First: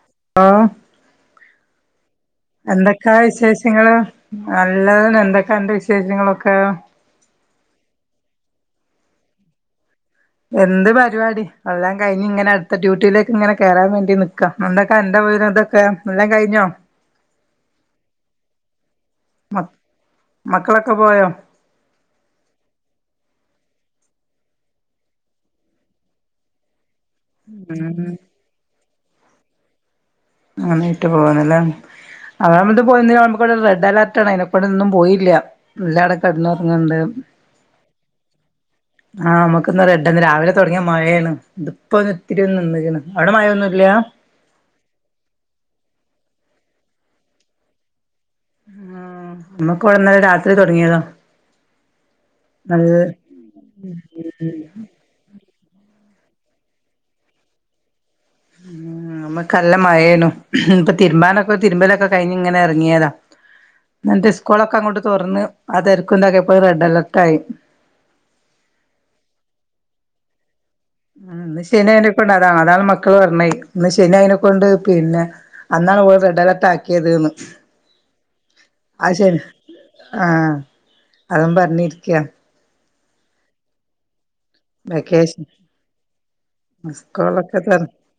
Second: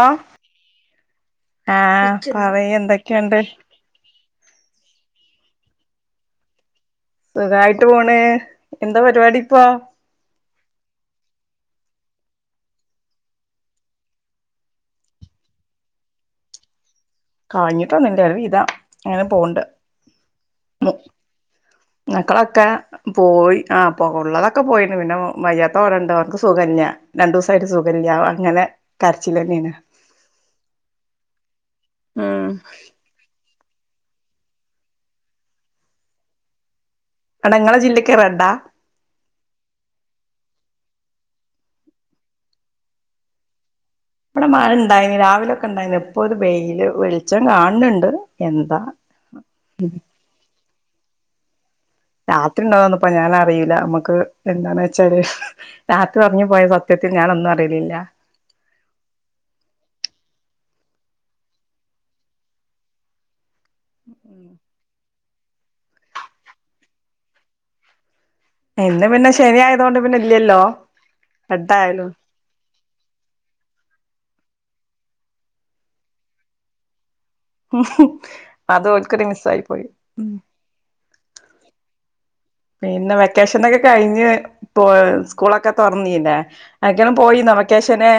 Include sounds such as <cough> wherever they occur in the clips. ആ ആഹ ആഹ് പറയ് എന്തൊക്കാ എന്തൊക്കെയുണ്ട് വിശേഷങ്ങള് നല്ലത് എന്തൊ- എന്തൊക്കെയുണ്ട് വിശേഷങ്ങളൊക്കെ സുഖായിട്ട് പോണ് എന്താ പരിപാടി ഇപ്പ എന്ത് പരിപാടി എല്ലാം കഴിഞ്ഞ് ഇങ്ങനെ അടുത്ത ഡ്യൂട്ടിയിലേക്ക് ഇങ്ങന കേറാൻ വേണ്ടി നിൽക്കാം എന്നണ്ടൊക്കെ എന്റെ- ഇതൊക്കെ എല്ലാം കഴിഞ്ഞോ കഴിഞ്ഞിട്ട്ന്നില്ല വി <unintelligible> താ അങ്ങനെ പോണ്ട് മക്കളൊക്കെ പോയോ മക്കളൊക്കെ പോയി ആ ഉള്ളതൊക്കെ പോയിണ്ട് പിന്നെ വയ്യാത്തോര ഉണ്ട് അവർക്ക് സുഖയില്ല രണ്ട ദിവസ ആയിട്ട് ഉം സുഖമില്ല അങ്ങനെ കരച്ചില തന്നെയാണ് അങ്ങനട്ട് പോവന്നല്ലേ ഉം അവിടെ നമ്മ പോയി <unintelligible> അ അലാർട്ടാണ് അതിനെക്കൂടെൊന്നും പോയില്ല എല്ലട കിടന്നുറങ്ങണ്ട് അവിടെ ഇങ്ങളെ ജില്ലക്ക് റെഡാ ആ നമുക്ക്ന്നാ എട്ടന്ന് <unintelligible> രാവിലെ തുടങ്ങിയ മഴയാണ് ഇതിപ്പോ ഒ ഇത്തിരി ഒ നിന്നക്കാണ് അവിടെ മഴയൊന്നുമല്ല ഇവിടെ മഴ ഉണ്ടായിന് രാവിലെക്കെ ഇണ്ടായിന്ന ഇപ്പൊ ഒരു വെയില് വെളിച്ചം കാണണണ്ട് ആ നമ്മക്ക് ഇവിടെന്നല്ല രാത്രി തുടങ്ങിയതാ രാത്രി ഉണ്ടാവന്നപ്പ നല്ല ഞാൻറിയില്ല നമ്മക്ക് എന്താന്ന് വെച്ചാല് രാത്രി ഉറങ്ങിപോയ സത്യത്തിൽ ഞാനൊന്നും അറിയില്ല- ഉ നമ്മ നല്ല മഴേനു ഇപ്പൊ തിരുമ്പാനൊക്കെ തിരുമ്പലൊക്കെ കഴിഞ്ഞ് ഇങ്ങനെ ഇറങ്ങിയതാ എന്താ സ്കൂൾ ഒക്കെ അങ്ങോട്ട്‌ തുറന്ന് അതരിക്കണ്ടൊക്കെ ഇപ്പോ റെഡ് അലർട്ട ആയി ഇന്ന് പിന്നെ ശനി ആയതുകൊണ്ട് പിന്നെ ഇല്ലല്ലോ ശനി എട്ടായാലും അയിനൊക്കെ ഉണ്ടതാ അതാൾ മക്കൾ പറഞ്ഞ ഇന്ന് ശനി അയി- കൊണ്ട് പിന്നെ അന്നാണ് റെഡ് അലർട്ട് ആക്കിയത് അത് ഓൾക്ക് മിസ് ആയി പോയി ആഹ് അതും പറഞ്ഞിരിക്കയാ പിന്നെ വെക്കേഷൻൊക്കെ കഴിഞ്ഞ്- ഇ വെക്കേഷൻ സ്കൂളൊക്കെ തുറന്നീല്ലെ ആരിക്കലും പോയി വെക്കേഷന്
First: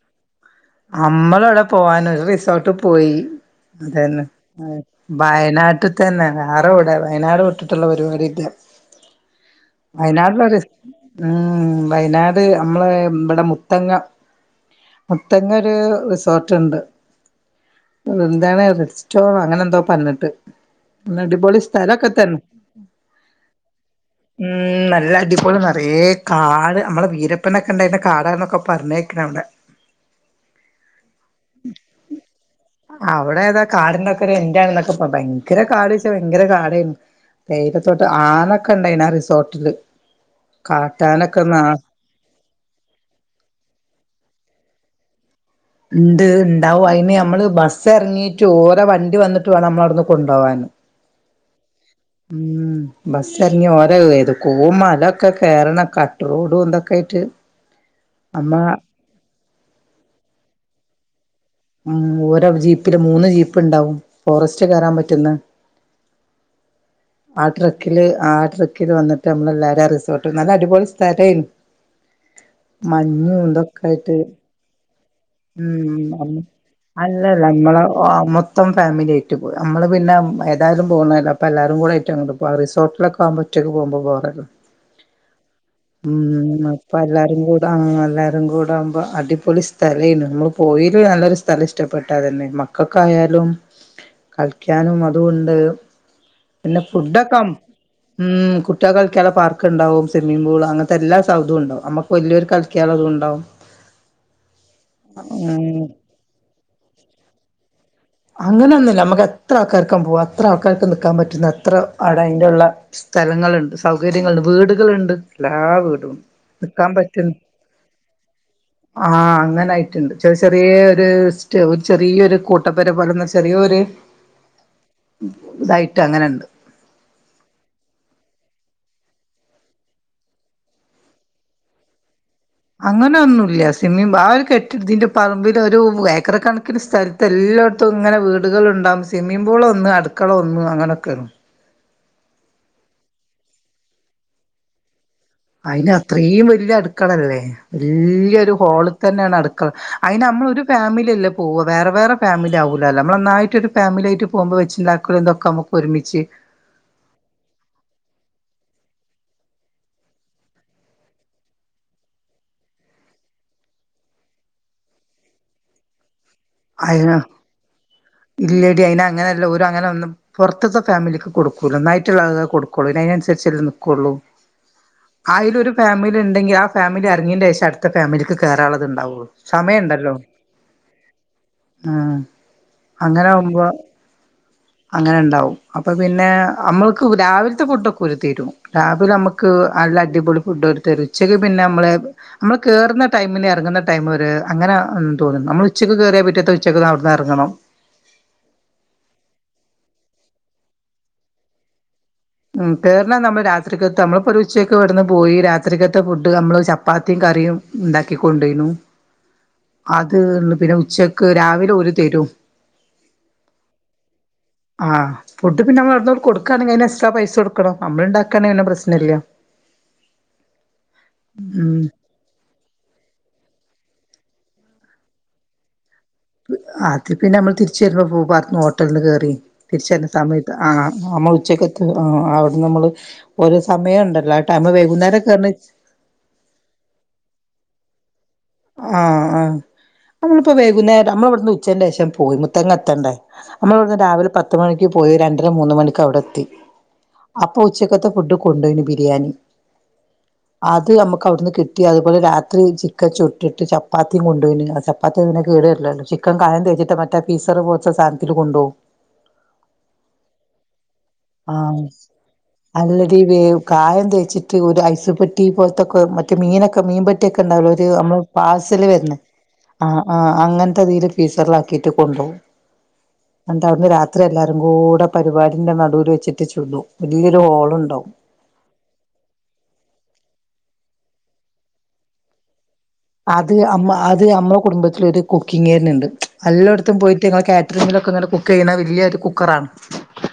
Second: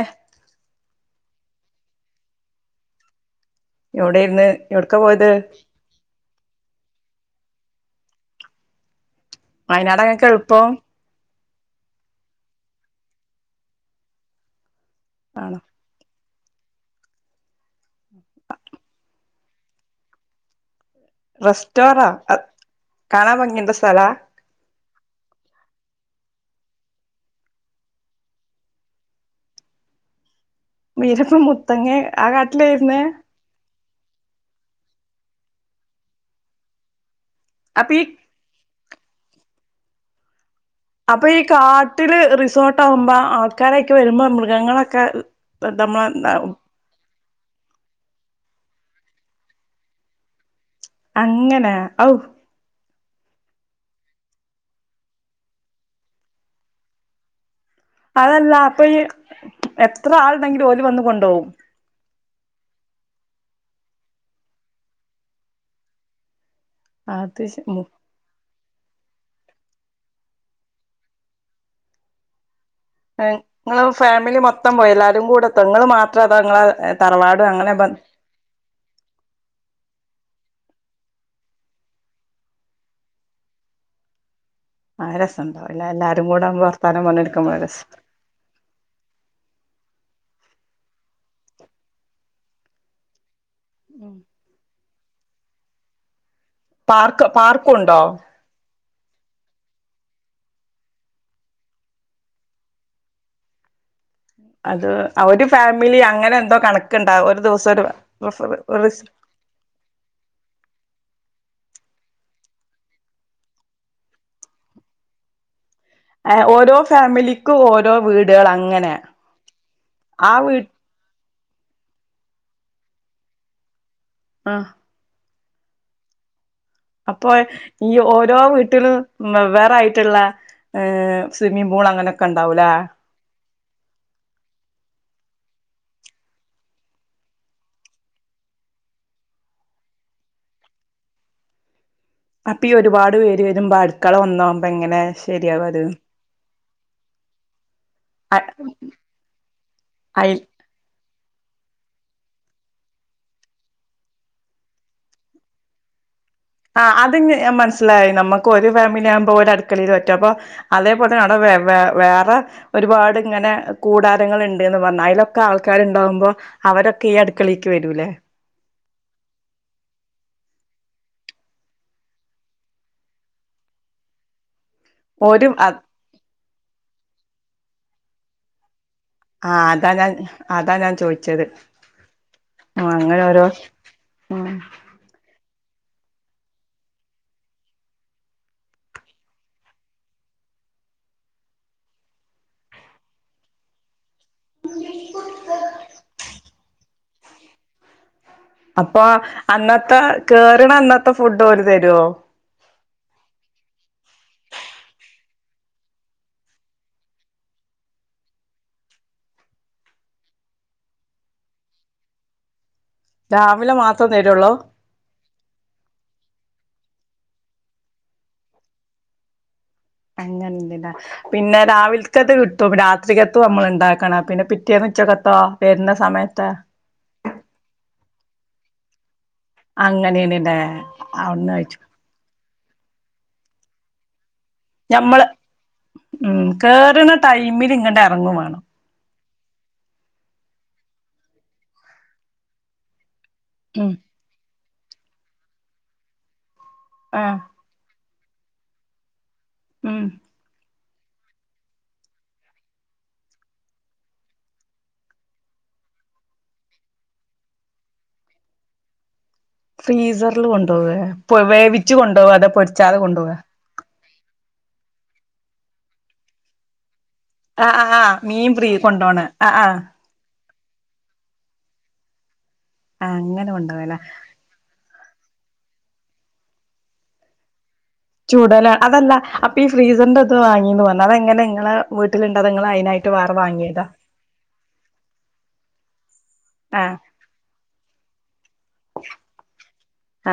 നമ്മള എവിടെ പോവാന റിസോർട്ട് പോയി അതന്നെ എവിടെയിരുന്നു എവിടക്കാ പോയത് വയനാട്ടിൽ തന്നെ വേറെവിട വയനാട്ട് പരിപാടി ഇല്ല വയനാടൊക്കെ വയനാടുള്ള എളുപ്പം ഉം വയനാട് നമ്മള് ഇവിടെ മുത്തങ്ങ മുത്തങ്ങ ആണോ ഒരു റിസോർട്ട് എന്താണ് റെഡ് സ്റ്റോർ അങ്ങനെ എന്തോ പറഞ്ഞിട്ട് ന ഡിപോളിസ് റെസ്റ്റോറാ താരക്കത്തന്ന കാണാൻ ഭംഗിയുള്ള സ്ഥലാ ഉം നല്ല ഡപോളി ഏ കാട് നമ്മളെ വീരപ്പനൊക്കെ ഇണ്ടായിന്റെ കാടന്നൊക്കെ പറഞ്ഞേക്കണ അവിടെ വീരപ്പൻ മുത്തങ്ങ ആ കാട്ടിലായിരുന്നേ അവിടെ ഏതാ കാടിന്റെ ഒക്കെ ഒരു എന്ണെന്നൊക്കെ അപ്പ ഭയങ്കര കാട് വെച്ച ഭയങ്കര കാട അപ്പൊ ഈ തേരത്തോട്ട് ആന കണ്ടെയ്നർ റിസോർട്ടില് അപ്പൊ ഈ കാട്ടാനൊക്കെ നാ കാട്ടില് റിസോർട്ട് ആകുമ്പോ ആൾക്കാരൊക്കെ വരുമ്പോ മൃഗങ്ങളൊക്കെ ഉണ്ട് നമ്മളെ ഉണ്ടാവും അയിന് നമ്മള് ബസ് ഇറങ്ങീട്ട് ഓരോ വണ്ടി വന്നിട്ട വേണംമ്മള അവിന്ന് കൊണ്ടപ പോകവാൻ അങ്ങനെ ഔ ഉം ബസ്റിഞ്ഞഞ് ഓര ഏത് പോ മല ഒക്കെ കേയറണം കട്ട് റോഡും എന്തൊക്കെ ആയിട്ട് അമ്മ അതല്ല അപ്പൊ ഈ എത്ര ആൾുണ്ടെങ്കിൽ ജോലി വന്ന കൊണ്ടുപോകും ഉ ഓരോ ജീപ്പില് മൂന്ന് ജീപ്പ് ഉണ്ടാവും ഫോറസ്റ്റ് കയറാൻ പറ്റുന്ന അത് ആ ശ മു ട്രക്കില് ആ ട്രക്ക് ത് വന്നിട്ട് നമ്മളെ എല്ലാരും റിസോർട്ട് നല്ല അടിപൊളി സ്ഥരമായിരുന്നു മഞ്ഞും ഏഹ് ഇങ്ങള് ഇതൊക്കെ ആായിട്ട് ഫാമിലി മൊത്തം പോയി എല്ലാരും കൂടെ എത്തോ ഉ ഇങ്ങള് മാത്രം അതോ ഇങ്ങളെ തറവാട് അല്ലല്ല അങ്ങനെ നമ്മള ബ മൊത്തം ഫാമിലി ആയിട്ട് പോയി നമ്മള് പിന്നെ എന്താലും പോന്നല്ല അൊ എല്ലാരും കൂ റ്റ അ ക റിസോർട്ടിലക്കെ ആവ്പറ്റേക്ക് പോക്പോ പോറല്ലോ അത് രസണ്ടാവുംല്ലേ ഉ എല്ലാരും കൂടെ ആവുമ്പോ അപ്പ വർത്താനം എല്ലാരും പറഞ്ഞിരിക്കുമ്പോ കൂടെ ആ രസം എല്ലാരും കൂടെ ആകുമ്പോ അടിപൊളി ല്ലേ നമുക്ക് പോയിൽ നല്ലൊരു സ്ഥലം ഇഷ്ടപ്പെട്ടാതന്നെ മക്കൾക്കായാലും ഉം കഠിക്കാനും അതൊണ്ട് പിന്നെ പാർക്ക് ഫുഡൊക്ക പാർക്കുണ്ടോ ഉ കുറ്റ കളിക്കുള്ള പാർക്ക് ഉണ്ടാവും സ്വിമ്മി പൂൾ അങ്ങനത്തെ എല്ലാ സൗധുംവും ഉണ്ടാവും നമക്ക് വലിയരു കളിക്കാല അും ഉണ്ടാവും <unintelligible> അത് ഒരു ഉം ഫാമിലി അങ്ങനെ എന്തോ കണക്കണ്ടാ ഒരു ദിവസം ഒരു അങ്ങനെയൊന്നുമല്ല റിസ് നമ്മുക്ക് എത്ര ആൾക്കാർക്കും പോകും അത്ര ആൾക്കാർക്ക് നൽക്കാൻ പറ്റുന്ന എത്ര അവിടെ അതിന്റെള്ള സ്ഥലങ്ങളുണ്ട് സൗകര്യങ്ങളുണ്ട് വീടുകളുണ്ട് അല്ലെ വീട ഏഹ് ഓരോ നിക്കാൻ പറ്റുന്നു ഫാമിലിക്കും ഓരോ വീടുകൾ അങ്ങനെ ആ അങ്ങനൊയിട്ടുണ്ട് ആ ചെറിയ ചെറ വീ ചെറിയ ഒരു ഒരു ചെറിയൊരു കൂട്ടപ്പേരെ പോലുന്ന ചെറിയൊരു ആഹ് ഇതായിട്ട് അങ്ങനെണ്ട് അപ്പൊ ഈ ഓരോ വീട്ടിലും വ് വേറായിട്ടുള്ള ഹ് സ്വിമ്മിംഗ് പൂൾ അങ്ങനെ അങ്ങനെ ഒന്നുംല്ല സ്വിമ്മിംഗ ആ ഒരു കെട്ടിടതിൻ്റെ പറമ്പിൽ ഒരു ഏക്കരക്കണക്കിന് സ്ഥലത്ത് എല്ലായിടത്തും ഇങ്ങനെ വീടുകള ണ്ട സ്വിമ്മിംഗ പൂൾ ഒന്ന് അടുക്കള ഒന്ന് അങ്ങനെയൊക്കെ അപ്പൊ ഒരുപാട് പേര് വരുമ്പോൊ അടുക്കള ഒന്നോുമ്പ ഇങ്ങനെ അയിന് അത്രയും വലിയ അടുക്കളല്ലേ അ വല്യൊ ഒരു ഹോളിൽ തന്നെയാണ് അടുക്കള അയിന് അയ് നമ്മ ഒരു ഫമിലി അല്ല പോവുക വേറെ വേറെ ഫാമിലി ആകല്ലോ നമ്മള നന്നായിട്ടൊ ഒരു ഫാമിലി ആട്ട് പോകുമ്പോ വച്ചിണ്ടാക്കള എന്തൊക്കെ നമുക്ക് ഒരുമിച്ച് ആ് അത്ഞാ മനസിലായി നമുക്ക് ഒരു ഫാമിലി ആകുമ്പോ ഒരു അടുക്കളയിൽ പറ്റും അപ്പോഅതേപോലെന്നെ അവിടെ വ വേറെ ഒരുപാട് ഇങ്ങനെ കൂടാരങ്ങൾ ഉണ്ട് എന്ന് പറഞ്ഞാൽ അതിലൊക്കെ ആൾക്കാരുണ്ടാകുമ്പോൾ അവരൊക്കെ ഈ അയ അടുക്കളേക്ക് വരൂല്ലേ അങ്ങനെല്ല ഒരു അങ്ങനെ ഒന്നന്ന് പുറത്തത്തെ ഫാമിലിക്ക് കൊടുൂല്ലോ നായിട്ടുള്ളളെ കൊടുക്കുള്ളൂ ഇതിനനുസരിച്ചല്ല നൽക്കുകയുള്ളൂ അയിലൊ ഒരു ഫാമിലി ഉണ്ടെങ്കിൽ ആ ഫാമിലി അറങ്ങിന്റെ ശേഷം അടുത്ത ഫാമിലിക്ക് കയറുള്ളത് ഉണ്ടാവും ആഹ അതാ ഞാൻ അതാ ഞാൻ ചോദിച്ചു ഉം ആ അങ്ങന അങ്ങനെ ഓരോ ആവുമ്പോ ഉം അങ്ങനെ ഉണ്ടാവും അപ്പൊ പിന്നെ നമ്മൾക്ക് രാവിലത്തെ ഫുഡൊക്കെ ഉരു തീരും രാവിലെ നമ്മുക്ക് ടിപൊളി നമ്മ നമ്മ ഇറ അങ്ങനെ തോന്നുന്നു നമ്മൾ ഉച്ചക്ക് കേയറിയ പറ്റിയത്ത ഉച്ചക്ക് അവിടുന്ന് ഇറങ്ങണം അപ്പൊ അന്നത്തെ കേറണ അന്നത്തെ ഫുഡ് ഓര് തരുവോ കയറാൽ നമ്മൾ രാത്രിക്കകത്ത് നമ്മളിപ്പോൾ ഒരു ഉച്ചയയ്ക്ക്െ ഇവിടുന്ന് പോയി രാത്രിക്കത്ത് ഫുഡ് നമ്മൾ ചപ്പാത്തിയും കറിയും ഉണ്ടാക്കിക്കൊണ്ടോനു അത് ഉള്ള പിന്നെ ഉച്ചക്ക് രാവിലെ ഒരുഓ തരും രാമിലെ മാത്രം തരുള്ളൂ ആഹ് ഫഡ് പിന്നെമ്മ ഇവിോൂ കൊടുക്കാണെങ്കിൽ അ പൈസ കൊടുക്കണം നമ്മള ഉണ്ടാക്കാന ഇങ്ങനെ പ്രശ്നം ഇല്ല അങ്ങനെ ഇണ്ടില്ല പിന്നെ രാവിലക്കത്ത് കിട്ടും രാത്രിക്കത്തും നമ്മള ഉണ്ടാക്കണ പിന്നെ പിറ്റേന്ന്ച്ചോക്കത്തോ വരുന്ന സമയത്ത് ആതി പിന്നെ നമ്മൾ തിരിച്ച വരുമ്പോ പോ പററു ഹോട്ടലി ക കേയറി തിരിച്ചരുന്ന സമയത്ത് അങ്ങനെയണല്ലേ ആ നമ്മൾ അവിടുന്ന് ഉച്ചയ്ക്ക് കഴിച്ചു അവിടെ നമ്മള് ഒരു സമയം ഉണ്ടല്ലോ ടൈമ് വൈകുന്നേരം ഞമ്മള് കേറണ ഉം കേയറുന്ന ടൈമിൽ ഇങ്ങട്ട ഇറങ്ങു വേണം ആഹ ആ് നമ്മളിപ്പോ വൈകുന്നേരം നമ്മള ഇവിടുന്ന് ഉച്ചന്റെ ശേഷം പോയി മുത്തങ്ങ എത്തണ്ടേ നമ്മൾ ഉം ഇവിടു രാവിലെ പത്തുമണിക്ക് പോയി രണ്ടര മൂന്ന് മണിക്ക് അവിടെ എത്തി ആഹ് അപ്പൊ ഉച്ചക്ക ഫുഡ് കൊണ്ടുപയിന് ബിരിയാണി ആഹ അത് നമുക്ക് അവിടുന്ന് കിട്ടി അതുപോലെ രാത്രി ചിക്ക ചുട്ട ട്ട് ചപ്പാത്തിയും കൊണ്ടപ ആ ചപ്പാത്തി അനെ കേടല്ലല്ലോ ചിക്കൻ കായം വെച്ചിട്ട മറ്റേ പീ പോ സധനത്തി കൊണ്ട ഫ്രീസറിൽ കൊണ്ടുപോവ ആഹ് വേവിിച്ചച്ച് കൊണ്ടുപോവാ അതെ പൊടിച്ചാതെ കൊണ്ടുപോവ ് ഐസ് പെട്ടി പോലത്തൊക്കെ മറ്റ മീനൊക്കെ മീൻ പെട്ടി ആഹ് ആഹ് ആഹ് ണ്ടമ്മ മീൻ ഫ്രീ പസൽ കൊണ്ടോണ ആഹ് ആഹ് ൽ ഫീസറിലാക്കിയിട്ട് കൊണ്ടുപോും ആഹ് അങ്ങനെ എണ്ട് കൊണ്ടോവല രാത്രി എല്ലാവാരും കൂടെ പരിപാടിന്റെ നടുവൽ വച്ചിട്ട് ചുതു വലിയരുഓളുണ്ട് ചൂടല അതല്ല അപ്പൊ ഈ ഫ്രീസറിന്റെ അത് വാങ്ങീന്ന് പറഞ്ഞു അതെങ്ങനെ നിങ്ങളെ വീട്ടിലുണ്ട അ നിങ്ങ അത് അമ്മ അത് അമ്മ കുടുംബത്തിലൊ ഒരു കുക്കിങ് തന്നെ ഉണ്ട് എല്ലായിടത്തും ആഹ് പോയിട്ട് ങ്ങ കാറ്ററിങ്ങിലൊക്കെ ഇങ്ങനെ കുക്ക് ചെയ്യുന്ന വല്ിയ ഒരു കുക്കറാണ്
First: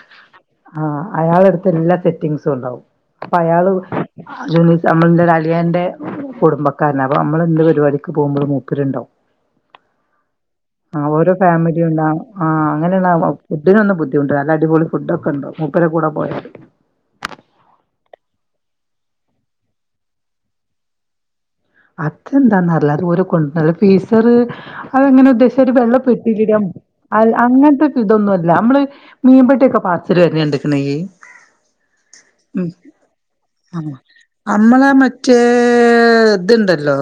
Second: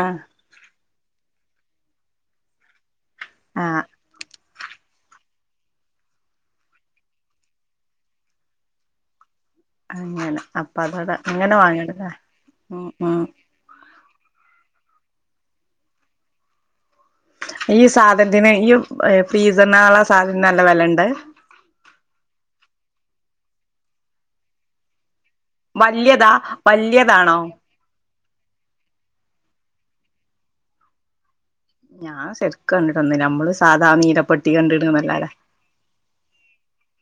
ആഹ് ആഹ അയാളടുത്ത് എല്ലാ സെറ്റിങ്സും ഉണ്ടാവും അപ്പൊ അയാള് ആഹ് ജൂനീസ് നമ്മള ഒരു അലിയാന്റെ കുടുംബക്കാരനാവോ നമ്മള എന്ത് പരിപാടിക്ക് പോകുമ്പോൾ മൂപ്പരുണ്ടാവും അങ്ങനെ അപ്പൊ ആ അതോടെ ഓരോ അങ്ങനെ ഫാമിലിയ വാങ്ങണതാ ഉണ്ടാവ ആ് ഉം അങ്ങനെയ ഉം ഫുഡിനൊന്നും ബുദ്ധിമുട്ട അല്ല അടിപൊളി ഫുഡ ഒക്കെ ഉണ്ടോ മൂപ്പര കൂടെ പോയ ഈ സാധനത്തിന് ഈ പീസ എന്നള്ള സാധനം നല്ല വിലുണ്ട് അതെന്താന്നല്ല അത് ര കൊണ്ടന്ന പീസർ അതങ്ങനെ രി വല്യതാ വെള്ളംപ്പെെട്ടിരും വല്യതാണോ അങ്ങനത്തെ ഇതൊന്നുംല്ല നമ്മള് മീൻപെട്ടിയൊക്കെ പാച്ചര് വരെ എണ്ടക്കണ ഞാൻ ശെരിക്കക്ക് കണ്ടിട്ട് വന്ന നമ്മള് സാധാ നീര പൊട്ടി കണ്ടിടന്നല്ലാര ഇത്ണ്ടല്ലോ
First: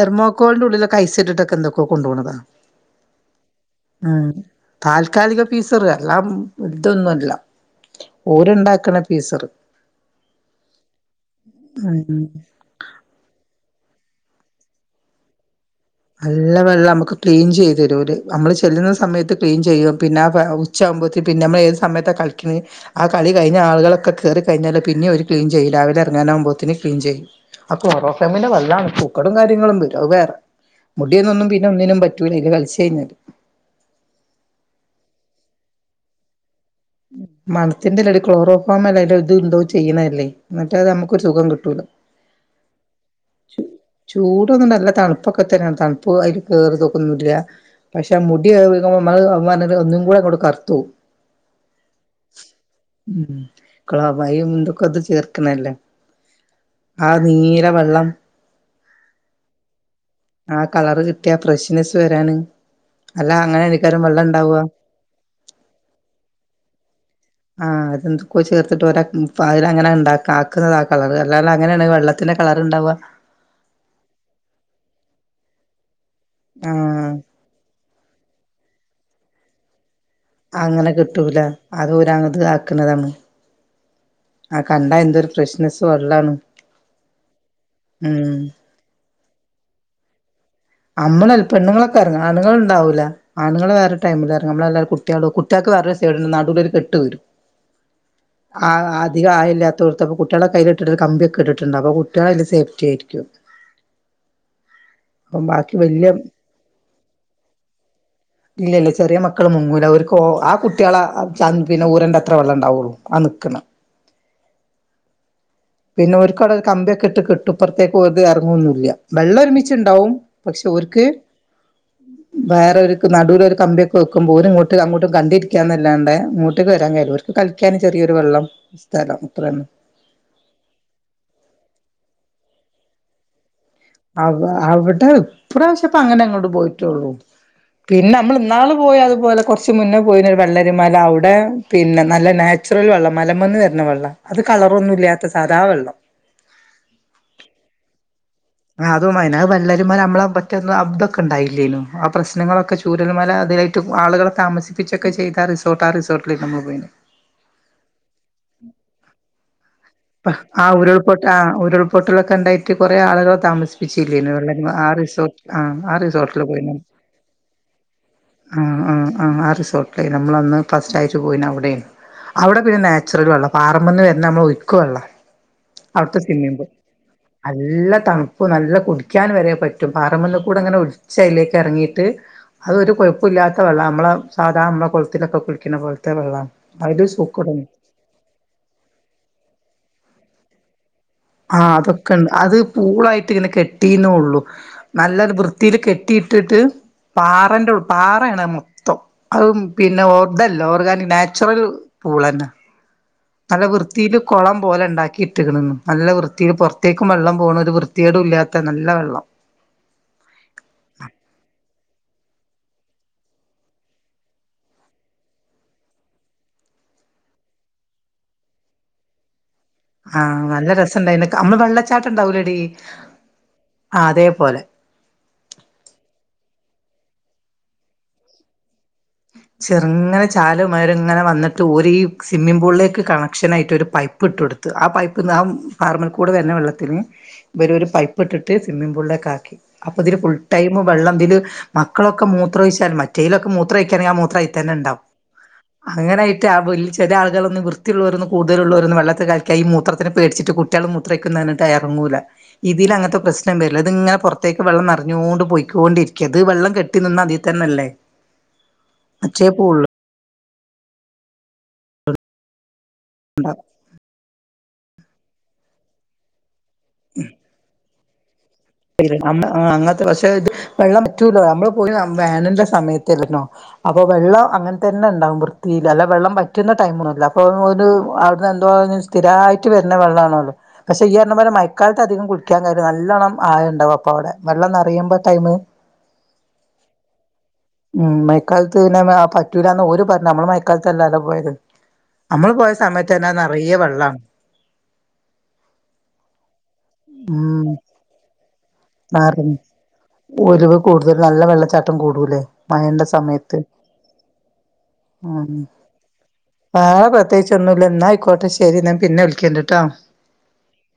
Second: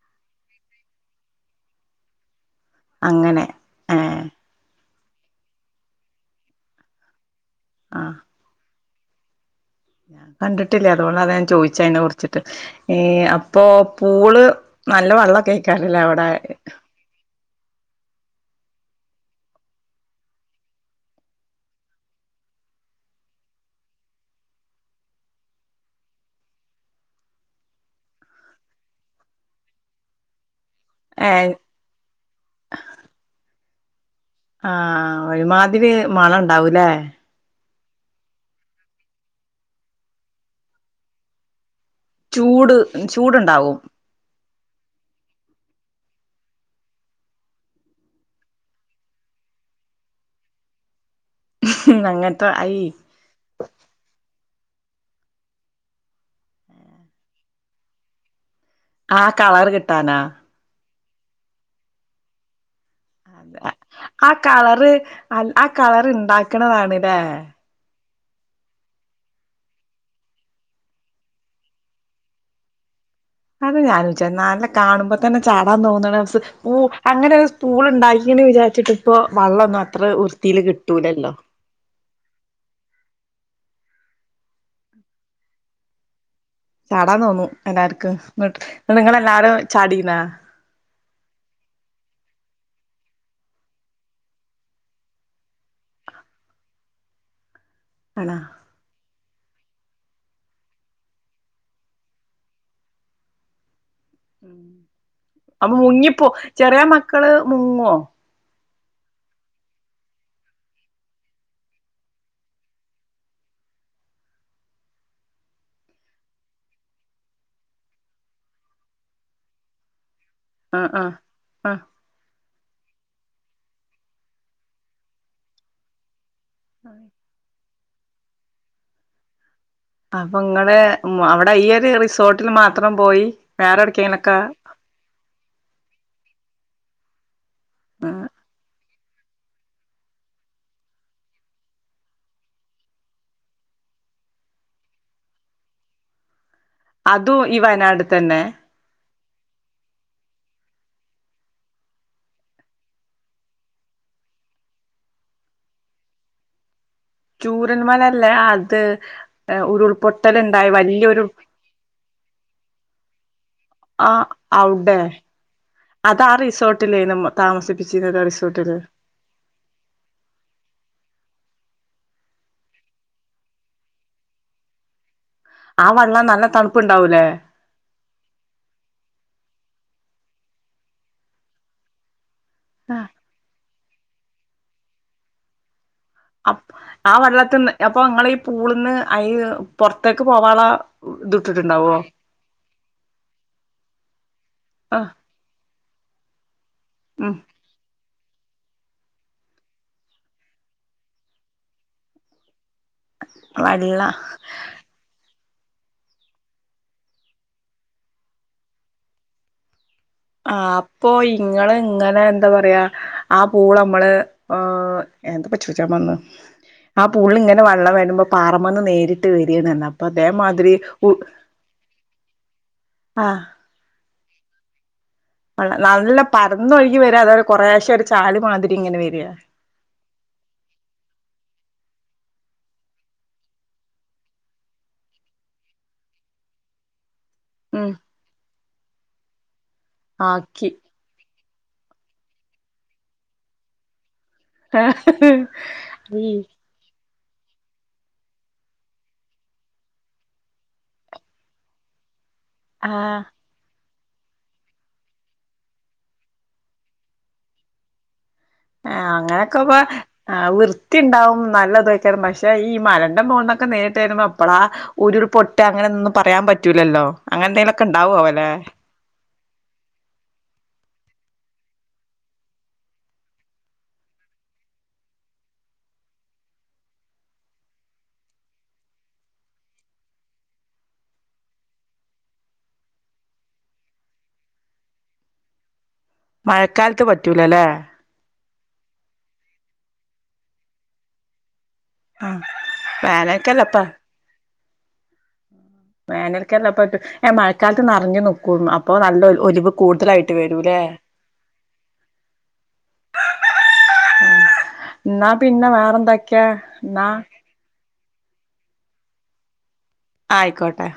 െർമോക്കോളിന്റെ ഉള്ളിലൊ കഴിച്ചട്ടിട്ടൊക്കെ എന്തൊക്കെ കൊണ്ടുപോണതാ അങ്ങനെ ഏ ഉം താൽക്കാലിക പീസറ് എല്ലാം ഇതൊന്നുമല്ല ആഹ് ഓരുണ്ടാക്കണ പീസറ് ഞാൻ കണ്ടിട്ടില്ലേ അതുകൊണ്ട അത ഞാൻ ചോദിച്ച അെ ഉം കുറിച്ചിട്ട് ഇപ്പോൊ പൂള് നല്ല വെള്ളമൊക്കെ ആ നല്ല വെള്ളം നമുക്ക് ക്ലീൻ ചെയ്തു തരുൂല് നമ്മൾ ചെല്ലുന്ന സമയത്ത് ക്ലീൻ ചെയ്യും പിന്നെ ഉച്ച ആകുമ്പോഴത്തേ പിന്നെ നമ്മൾ ഏത് സമയത്താണ് കളിക്കുന്നത് ആ കളി കഴിഞ്ഞ ആളുകളൊക്കെ കേയറി കഴിഞ്ഞാല് പിന്നെ ഒരു ക്ലീൻ ചെയ്യും രാവിലെ ഇറങ്ങാനാകുമ്പോത്തന് ക്ലീൻ ചെയ്യും കൊറോഫമിന്റെ വല്ലതാണ് പൂക്കടും കാര്യങ്ങളും വരും അ വേറെ മുടിയന്നൊന്നും ഏഹ് പിന്നെ ഒന്നിനും പറ്റൂല ഇല് കളിച്ച കഴിഞ്ഞത് ആഹ ഒഴിമാതിരി മണ ഉണ്ടാവൂലേ അത്തിന്റെ ഒരു ക്ലോറോഫോം അല്ല ഇത് ഇണ്ടോ ചെയ്യുന്നതല്ലേ എന്നിട്ട് അത് നമുക്ക്രു സുഖം കിട്ടൂല്ല ചൂട് ചൂടുണ്ടാവും ചൂടൊന്നുംണ്ടല്ല തണുപ്പൊക്കെ തന്നെയാണ് തണുപ്പ അപ്പ അതിൽ കയറി തോക്കന്നില്ല പക്ഷെ മുടിക്കുമ്പോ നമ്മള് പറ ഒന്നും കൂടെ അങ്ങോട്ട് കറത്തു അങ്ങനത്തെ അയ് കളബയും ക്കത് ചേർക്കണല്ലേ ആ നീല വെള്ളം ആഹ് കളർ കിട്ടി ആ കളറ് കിട്ടിയ ഫ്രഷ്നെസ്സ് വരാന് അല്ല അതെ അങ്ങനെ ആയിരിക്കാരം വെള്ളം ആ ഇണ്ടാവ കളറ് അ ആ കളർ ഇണ്ടാക്കണതാണ്ല്ലേ ആഹ് അതെന്തക്കോ ചേർത്തിട്ട് പോരാ അതില അങ്ങനെ ഉണ്ടാക്ക കാക്കുന്നത കളർല്ലും അങ്ങനെയാണ് വെള്ളത്തി കളർുണ്ടാവുക അത് ഞാൻ വിച്ച നല്ല കാണുമ്പോ തന്നെ ചാടാൻ തോന്ന ആഹ് അങ്ങനെ ഒരുൂള ഉണ്ടാക്കന്ന് വിചാരിച്ചിട്ട് ഇപ്പ വെള്ളൊന്ന അങ്ങനെ കിട്ടൂല അത് ഒരുങ്ങത് ആക്കുന്നതാണ് ആ കണ്ട എന്തൊരു ഫ്രഷ്നെസ്സ് വെള്ളാണ് ചാടാൻ തോന്നു എല്ലാർക്കും് ഉം നിങ്ങളെല്ലാരും ചാടീന്നാ അമ്മള് പെണ്ണുങ്ങളൊക്കെ ഇറങ്ങ ആണുങ്ങണ്ടാവില്ല ആണുങ്ങൾ വേറെ ടൈമില ഇറങ്ങ നമ്മളല്ലും കുട്ടട കുട്ടികെ നടു കെട്ട് വരും ആണോ ആ അധികം ആ ഇല്ലാത്തോടത്തപ്പ കുട്ടികളെ കയ്യില് ഇട്ടിട്ട് കമ്പി ഒക്കെ ഇട്ടിട്ടുണ്ട് അപ്പൊ കുട്ടികള് അതില് സേഫ്റ്റി ആയിരിക്കും അപ്പം അമ്മ ബാക്കി വല്യ മുങ്ങിപ്പോ ചെറിയ മക്കള് മുങ്ങോ ഇല്ലല്ല ചെറിയ മക്കൾും മുങ്ങൂല അവർക്ക് ആ കുട്ടികളെ പിന്നെ ഊരന്റെ അത്ര വെള്ളം ഉണ്ടാവുള്ളു ആ നൽക്കണം <unintelligible> പിന്നെ ഒരു കട കമ്പിയൊക്കെ ഇട്ട് കെട്ട്പ്പുറത്തേക്ക് പോത് ഇറങ്ങുവൊന്നില്ല വെള്ളം ഒരുമിുണ്ടാവും ആഹ് ആഹ് ആഹ് വേറെൊ നടുൂര ഒരു കമ്പിയൊക്കെ വെക്കുമ്പോല ഇങ്ങോട്ടും അങ്ങോട്ടും കണ്ടിരിക്കാന്നല്ലാണ്ട് വരാൻ ക അവർക്ക് കളിക്കാൻ ചെറിയൊ വെള്ളം സ്ഫും അത്ര അപ്പൊ ഇങ്ങടെ അവിടെ ഈ ഒരു റിസോർട്ടിൽ മാത്രം പോയി വേറെ എവിടക്കെങ്കിലൊക്കെ അവ അവിടെ ഇപ്രാവശ്യപ്പ അങ്ങനെ അങ്ങോട്ട് പോയിട്ടുള്ളൂ പിന്നെ നമ്മൾ ഇന്നാള് പോയാ അത് അതുപോലെ കുറച്ച മുന്നേ പോയിുന്നൊ ഒരു വെള്ളരിമാല അവിടെ പിന്നെ നല്ല നാച്ചുറൽ വെള്ളം മലമന്ന് വരണ വെള്ളം അത് കളറൊന്നും ഇല്ലാത്ത സാധാ വെള്ളം അതും ഈ വയനാട് തന്നെ ആ അതും അയന്നെ വള്ളരിമല നമ്മള പറ്റ അബ്തൊക്കെ ഉണ്ടായില്ലേനു ആ പ്രശ്നങ്ങളൊക്കെ ചൂരൽമല അതിലായിട്ട് ആളുകളെ താമസിപ്പിച്ചൊക്കെ ചെയ്ത ആ റിസോർട്ട് ആ റിസോർട്ടിലമ്മള് പോയിന് ചൂരൽ മലല്ലേ അത് ഉരുൾ ആ ഉരുൾപൊട്ട ആ ഉരുൾപൊട്ടലൊക്കെ ഉണ്ടായിട്ട് കൊറെേ ആളുകളെ ആ താമസിപ്പിച്ചില്ല്യേനാ അവിടെ റിസോട് ആ ആ അത് റിസോർട്ടിൽ പോയിന് റിസോർട്ടിലേന്നു താമസിപ്പിച്ചിരുന്നത് ആ റിസോർട്ടില് ആ ആ ആ റിസോർട്ട് അല്ലെ നമ്മളന്ന് ഫസ്റ്റ് ആയിട്ട് പോയിന അവിടെ അവിടെ പിന്നെ നാച്ചുറൽ വള്ളാ. പാറമന്ന് വന്ന നമ്മള് ഒയ്ക്ക് വള്ളാ ആ അവിടുത്തെ വെള്ളം നല്ല സിമ്മിം പൂ- തണുപ്പുണ്ടാവൂലേ നല്ല തണുപ്പ് നല്ല കുടിക്കാൻ വരെ പറ്റും റ്റും പാറമന്ന് കൂടെ അങ്ങനെ ഒലിച്ച യിലേക്കെറങ്ങീട്ട് അതൊരു കുഴപ്പമില്ലാത്ത ഇല്ല നമ്മള സാധാ നമ്മള കെൾത്തിലൊക്കെ കുളിക്കുന്ന പോലത്തെ വെള്ളമാണ് അ അതില് ആ സൂക്കേടൊന്നും വെള്ളത്തിന്ന് അപ്പൊ ഇങ്ങള് ഈ പൂളിന്ന് ഈ പൊർത്തേക്ക് പോവാള്ള ആഹ് ഇതിട്ടിട്ടുണ്ടാവോ അതൊക്കെണ്ട്. അത് പൂളായിട്ട് ഇങ്ങനെ കെട്ടീന്നേള്ളു. ആ നല്ലൊരു വൃത്തിൽ കെട്ടി കെട്ടിട്ട് ഉം പാറൻ്റെള്ള് പാ നാണ് മൊത്തം. അത് പിന്നെ ഓർഗാനി നാച്ചുറൽ പൂളന്നെ നല്ല വെള്ള വൃത്തിയില് കുളം പോലെ ഉണ്ടാക്കി ഇട്ട്ക്ണു നല്ല വൃത്തി പുറത്തേക്കും വെള്ളം പോകണ ഒരു വൃത്തികേടുല്ല്യാത്ത നല്ല വെള്ളം ആ അപ്പൊ ഇങ്ങള് ഇങ്ങനെ എന്താ പറയാ ആ പൂള് നമ്മള് ഏ എന്തപ്പ ചോയിച്ചാൻ വന്ന് ആ പൂള് ൽ ഇങ്ങനെ വള്ളം വേടുമ്പോ പാറമ്മന്ന് നേരിട്ട് വ ആന് നല്ല രസണ്ടായ്ന് നമ്മള് വെള്ളച്ചാട്ടം ഉണ്ടാവൂലടി ആ ആ അതെ പോലെ നല്ല പരന്നൊഴുകി വരാ അതെ കൊറേശ്യ ഒരു ചാലി മാതിരിങ്ങനെ വരിക ചെറുങ്ങനെ ചാലു മാതിരിങ്ങനെ വന്നിട്ട് ഒരീ സ്വിമ്മിംഗ് പൂളിലേക്ക് കണക്ഷനായിട്ട് ഒരു പൈപ്പിട്ട് കൊടുത്തു ആ പൈപ്പിന്ന് ആ പാറമേൽ കൂടെ വരുന്ന വള്ളത്തിന് ഇവര് ഒരു ഉം പൈപ്പിട്ടിട്ട് സ്വിമ്മിംഗ് പൂളിലേക്കാക്കി. അപ്പൊ ഇതില് ഫുൾ ആക്കി ടൈം വെള്ളം ഇതില് മക്കളൊക്കെ മൂത്രൊഴിച്ചാ മറ്റേയ്ലൊക്കെ മൂത്രംഴിക്കാണെങ്കി ആ മുത്ര ത്രം അയ്ത്തന്നെ ഉണ്ടാവും അങ്ങനായിട്ട ആ വല്ല്യ ചില ആളുകളൊന്നും വൃത്തിയുള്ളോരൊന്നും കൂടുതലുള്ളരൊന്നും വെള്ളത്തി കളിക്ക ഈ മൂത്രത്തിന് പേടിച്ചിട്ട് കുട്ടികള് മൂത്രഒയ്ക്കുന്ന് പറഞ്ഞിട്ട് ഇറങ്ങൂല്ല ഇതിലങ്ങനത്തെ ആഹ് പ്രശ്നം വരില്ല അതിങ്ങനെ പുറത്തേക്ക് വെള്ളം നിറഞ്ഞോണ്ട് പൊയ്ക്കിണ്ടിരിക്കാ. ഇത് വെള്ളം കെട്ടി നിന്ന അതി തന്നെല്ലേ ആ അച്ചേ അങ്ങനൊക്കെ പ പോവുള്ളൂ ആ വൃത്തി ഉണ്ടാവും നല്ലതേകാലും പക്ഷേ ഈ മലെന്റെ മോൾന്നൊക്കെ നേരിട്ട് വരുമ്പോ എപ്പളാ ഉരുൾ പൊട്ടുക അങ്ങനെന്നൊന്നും പറയാൻ പറ്റൂലല്ലോ അങ്ങനെന്തെങ്കിലൊക്കെണ്ടാവോ ലേ <unintelligible> അന്ന് അങ്ങനത്തെ പക്ഷെ ഇത് വെള്ളം വറ്റൂല്ലോ നമ്മള് പോയീ വേനലിന്റെ സമയത്തല്ലെന്നോ അപ്പൊ വെള്ളം അങ്ങനെ തന്നെ ഉണ്ടാകും വൃത്തീല്. അല്ല വെള്ളം വറ്റുന്ന ടൈമുണ്ടല്ലോ അപ്പൊ ഒരു അവിടുന്നെന്തോ സ്ഥിരമായിട്ട് വരുന്ന വെള്ളാണല്ലോ. പക്ഷെ ഇയ് പറഞ്ഞ പോലെ മയക്കാലത്ത് അധികം കുളിക്കാൻ കേര്യ നല്ലോണ്ണം ആയം ണ്ടാവും അപ്പ അവിടെ വെള്ളം നറയുമ്പോ ടൈമ് മഴക്കാലത്ത് പ ഉം മയക്കാലത്ത് പിന്നെ ആ പറ്റൂല്ലാന്ന് ഓരു പറഞ്ഞു നമ്മള് മയക്കാലത്ത് തന്നെയല്ലെ പോയത് ആഹ് നമ്മള് പോയ സമയത്തന്നെ അത് നറയെ വെള്ളാണ് വേനൽകാല്ലാ പറ്റും എ മഴക്കാലത്ത് നറഞ്ഞു നിക്കൂന്ന് അ നറഞ്ഞ് ഒലിവ് കൂടുതൽ നല്ല വെള്ളച്ചാട്ടം കൂടൂലേ മഴന്റെ സമയത്ത് ഉം എന്നാ ഉം പിന്നെ വേറെന്തൊക്കെയാ വേറെ ന്നാ പ്രത്യേകിച്ചൊന്നുല്ല എന്നാ ആയിക്കോട്ടെ ശരി ഞാൻ പിന്നെ വിളിക്കണ്ട്ട്ടോ ആയിക്കോട്ടെ